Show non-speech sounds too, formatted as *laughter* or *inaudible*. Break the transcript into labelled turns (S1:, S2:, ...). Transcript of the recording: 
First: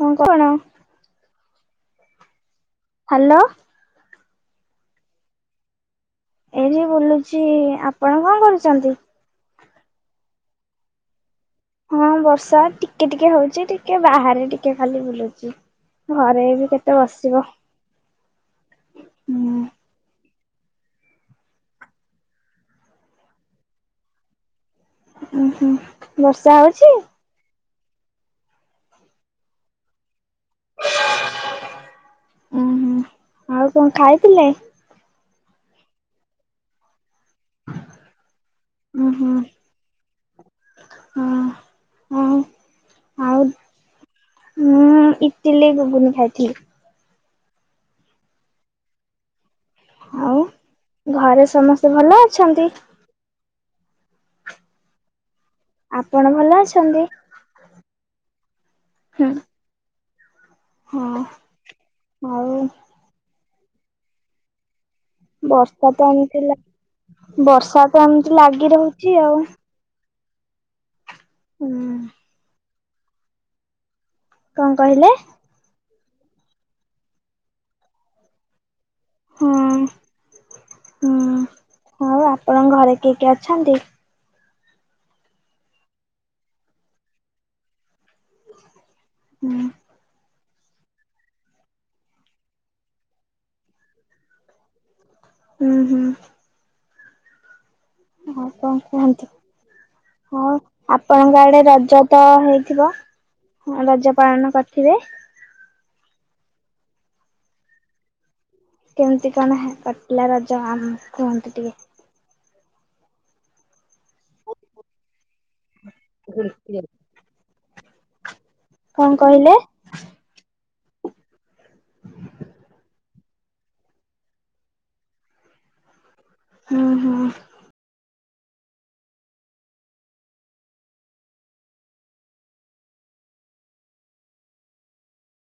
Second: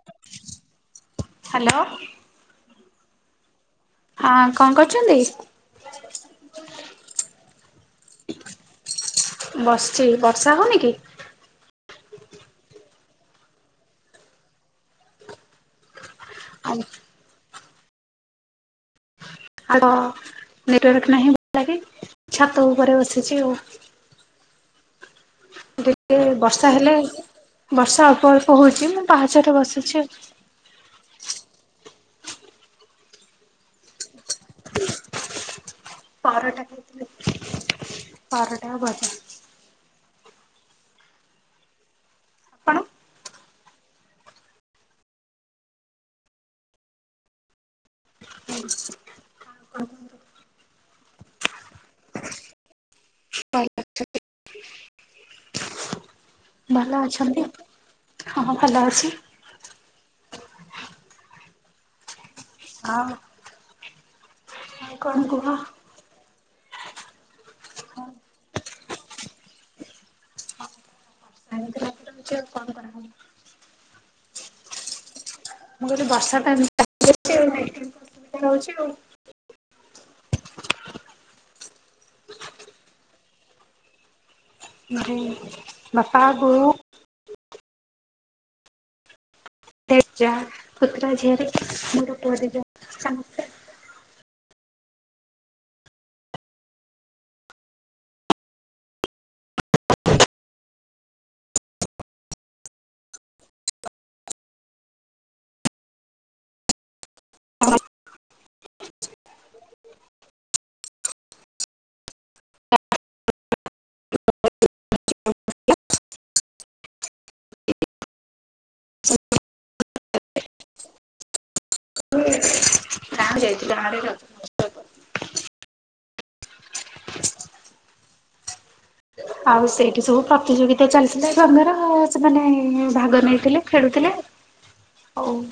S1: କଣ କଣ
S2: hello.
S1: Hello.
S2: ହଁ କଣ କରୁଛନ୍ତି?
S1: ଏ ଯେ ବୁଲୁଚି ଆପଣ କଣ କରୁଛନ୍ତି?
S2: ବସିଛି ବର୍ଷା ହଉନି କି?
S1: ହଁ ବର୍ଷା ଟିକେ ଟିକେ ହଉଛି ଟିକେ ବାହାରେ ଟିକେ ଖାଲି ବୁଲୁଚ ଘରେ ବି କେତେ ବସିବ।
S2: ହ
S1: ହୁଁ
S2: *unintelligible* ହଁ ନେଟୁଆର୍କ ନାହିଁ ଭ ଲାଗ ଛାତ ଉପରେ ବସିଛି ଆଉ
S1: ଉଁ ହୁଁ
S2: ଟିକେ ବର୍ଷା ହେଲେ ବର୍ଷା ଅଳ୍ପ ଅଳ୍ପ ହଉଛି ମୁଁ ପାହାଚରେ ବସିଛି।
S1: ଉଁ ହୁଁ ଆଉ କଣ ଖାଇଥିଲେ?
S2: ବାରଟା କେ।
S1: ଉଁ
S2: ଭଜା।
S1: ହୁଁ ହଁ। ହଁ
S2: ଆପଣ?
S1: ଆଉ ମୁଁ ଇତିଲି ଗୁଗୁନି ଖାଇଥିଲି।
S2: ହୁ *inaudible*
S1: ଆଉ ଘରେ ସମସ୍ତେ ଭଲ ଅଛନ୍ତି?
S2: ପାଇ ଲ *unintelligible* ଭଲ ଅଛନ୍ତି ହଁ ଭଲ ଅଛି।
S1: ହୁଁ ହଁ ଆଉ?
S2: ଆ। ଆଉ କଣ କୁହ?
S1: *unintelligible* ବର୍ଷା ତ ଏମିତି ବର୍ଷା ତ ଏମିତି ଲାଗି ରହୁଛି ଆଉ।
S2: ହଁ
S1: ହୁଁ।
S2: *unintelligible* କଣ କରାହବ।
S1: କଣ କହିଲେ?
S2: ମୁଁ କହିଲି ବର୍ଷା ଟା କାଚୁଚି *unintelligible*
S1: ହଁ, ହୁଁ ଆଉ ଆପଣଙ୍କ ଘରେ କିଏ କିଏ ଅଛନ୍ତି?
S2: ବାପା, ବୋଉ
S1: ହୁଁ।
S2: *unintelligible*
S1: ହୁଁ, ହୁଁ। ହଉ କଣ କୁହନ୍ତୁ? ହଁ ଆପଣଙ୍କ ଆଡେ ରଜ ତ ହେଇଥିବ? ରଜ ପାଳନ କରିଥିବେ? କେମିତି କଣ କଟିଲା ରଜ ଆମ କୁହନ୍ତି ଟିକେ?
S2: *unintelligible*
S1: *unintelligible* କଣ କହିଲେ?
S2: *unintelligible*
S1: ହୁଁ, ହୁଁ।
S2: ଆଉ ସେଇଠି ସବୁ ପ୍ରତିଯୋଗିତା ଚାଲିଥିଲା ସାଙ୍ଗର ସେମାନେ ଭାଗ ନେଇଥିଲେ ଖେଳୁଥିଲେ? ହଉ।